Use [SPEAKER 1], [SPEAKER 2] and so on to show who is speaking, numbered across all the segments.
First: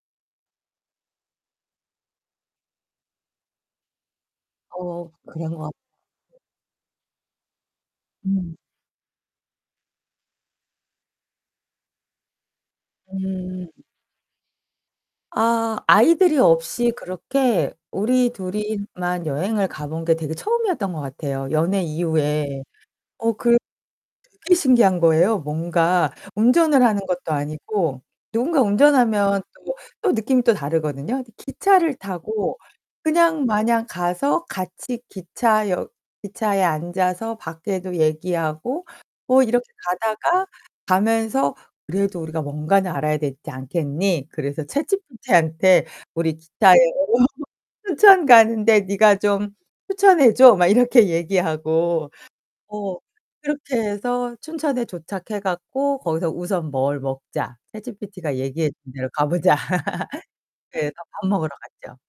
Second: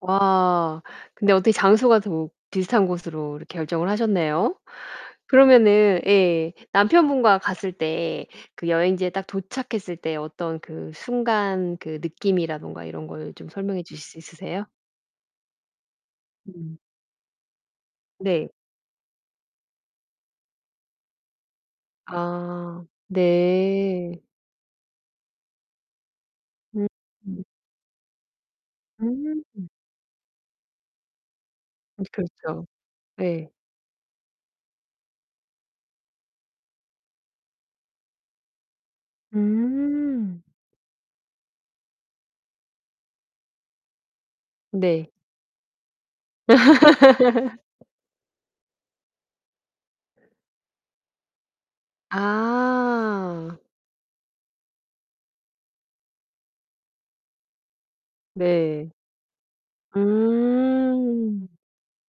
[SPEAKER 1] 와 근데 어떻게 장소가 더 비슷한 곳으로 이렇게 결정을 하셨네요.
[SPEAKER 2] 어, 그런 거
[SPEAKER 1] 그러면은 예 남편분과 갔을 때
[SPEAKER 2] 음.
[SPEAKER 1] 그 여행지에 딱 도착했을 때 어떤 그 순간 그 느낌이라든가 이런 걸 좀
[SPEAKER 2] 음.
[SPEAKER 1] 설명해 주실 수 있으세요?
[SPEAKER 2] 아 아이들이
[SPEAKER 1] 음.
[SPEAKER 2] 없이 그렇게 우리
[SPEAKER 1] 네.
[SPEAKER 2] 둘이만 여행을 가 본 게 되게 처음이었던 것 같아요 연애 이후에.
[SPEAKER 1] 아
[SPEAKER 2] 어 그
[SPEAKER 1] 네.
[SPEAKER 2] 되게 신기한 거예요. 뭔가 운전을
[SPEAKER 1] 음.
[SPEAKER 2] 하는 것도 아니고 누군가 운전하면
[SPEAKER 1] 음.
[SPEAKER 2] 또 또 느낌이 또 다르거든요. 근데 기차를
[SPEAKER 1] 음
[SPEAKER 2] 타고
[SPEAKER 1] 그렇죠.
[SPEAKER 2] 그냥
[SPEAKER 1] 네.
[SPEAKER 2] 마냥 가서 같이 기차역 기차에 앉아서 밖에도 얘기하고 뭐 이렇게
[SPEAKER 1] 음.
[SPEAKER 2] 가다가 가면서 "그래도 우리가 뭔가는 알아야 되지 않겠니?" 그래서
[SPEAKER 1] 네.
[SPEAKER 2] 챗지피티한테 "우리 기차여행으로 춘천 가는데 네가 좀 추천해 줘." 막 이렇게 얘기하고 어
[SPEAKER 1] 아.
[SPEAKER 2] 그렇게 해서 춘천에 도착해 갖고 거기서 "우선 뭘 먹자. 챗지피티가 얘기해
[SPEAKER 1] 네.
[SPEAKER 2] 준 데로 가 보자."
[SPEAKER 1] 아.
[SPEAKER 2] 그래서 밥 먹으러 갔죠.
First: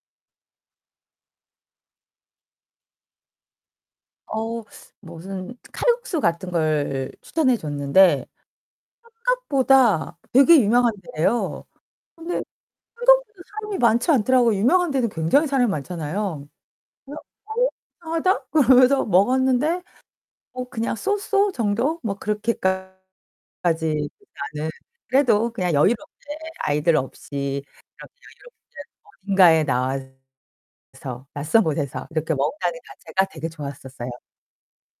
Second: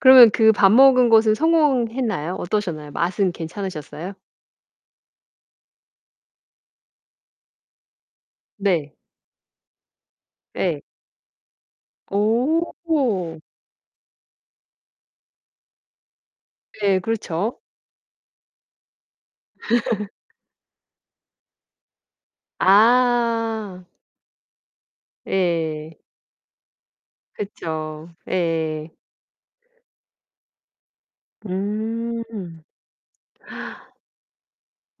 [SPEAKER 1] 그러면 그 밥 먹은 것은 성공했나요? 어떠셨나요, 맛은 괜찮으셨어요?
[SPEAKER 2] 어 무슨 칼국수 같은 걸 추천해 줬는데
[SPEAKER 1] 네.
[SPEAKER 2] 생각보다 되게
[SPEAKER 1] 예.
[SPEAKER 2] 유명한 데예요. 근데
[SPEAKER 1] 오.
[SPEAKER 2] 생각보다 사람이 많지 않더라고요. 유명한 데는 굉장히 사람이 많잖아요.
[SPEAKER 1] 네,
[SPEAKER 2] 그래서
[SPEAKER 1] 그렇죠.
[SPEAKER 2] '어 이상하다?' 그러면서 먹었는데 뭐 그냥 So So 정도 뭐 그렇게까지
[SPEAKER 1] 아.
[SPEAKER 2] 나는 그래도 그냥
[SPEAKER 1] 예.
[SPEAKER 2] 여유롭게 아이들 없이
[SPEAKER 1] 그쵸.
[SPEAKER 2] 이렇게 여유롭게
[SPEAKER 1] 예.
[SPEAKER 2] 어딘가에 나와서 낯선 곳에서 이렇게
[SPEAKER 1] 음.
[SPEAKER 2] 먹는다는 자체가 되게 좋았었어요.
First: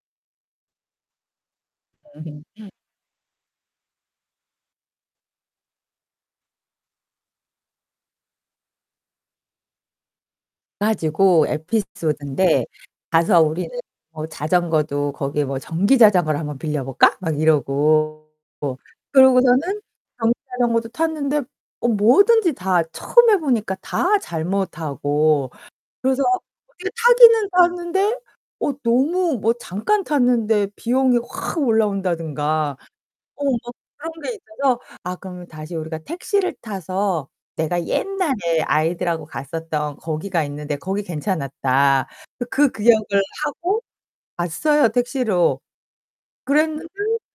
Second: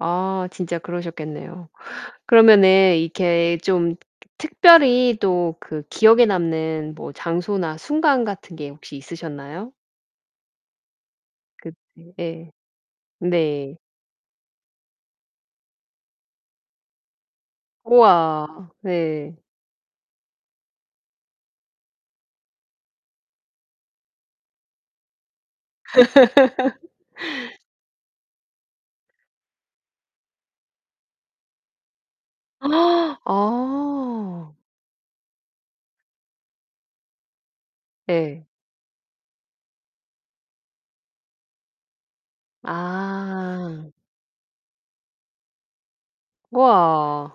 [SPEAKER 1] 아 진짜 그러셨겠네요. 그러면은 이렇게 좀 트 트 특별히 또 그 기억에 남는 뭐 장소나 순간 같은 게 혹시 있으셨나요?
[SPEAKER 2] 가지고
[SPEAKER 1] 그 네.
[SPEAKER 2] 에피소드인데 가서 우리는
[SPEAKER 1] 네.
[SPEAKER 2] 뭐 자전거도 거기에 뭐 "전기 자전거를 한번 빌려 볼까?" 막 이러고
[SPEAKER 1] 우와. 네.
[SPEAKER 2] 그러고서는 전기 자전거도 탔는데 어 뭐든지 다 처음 해 보니까 다 잘못 하고 그래서 [unintelligible] 타기는 탔는데 어 너무 뭐 잠깐 탔는데 비용이 확 올라온다든가 어 뭐 그런 게
[SPEAKER 1] 아.
[SPEAKER 2] 있어서 "아 그러면 다시 우리가 택시를 타서 내가
[SPEAKER 1] 예.
[SPEAKER 2] 옛날에 아이들하고 갔었던 거기가 있는데 거기 괜찮았다." 그 기억을 하고
[SPEAKER 1] 아.
[SPEAKER 2] 왔어요 택시로. 그랬는데
[SPEAKER 1] 우와.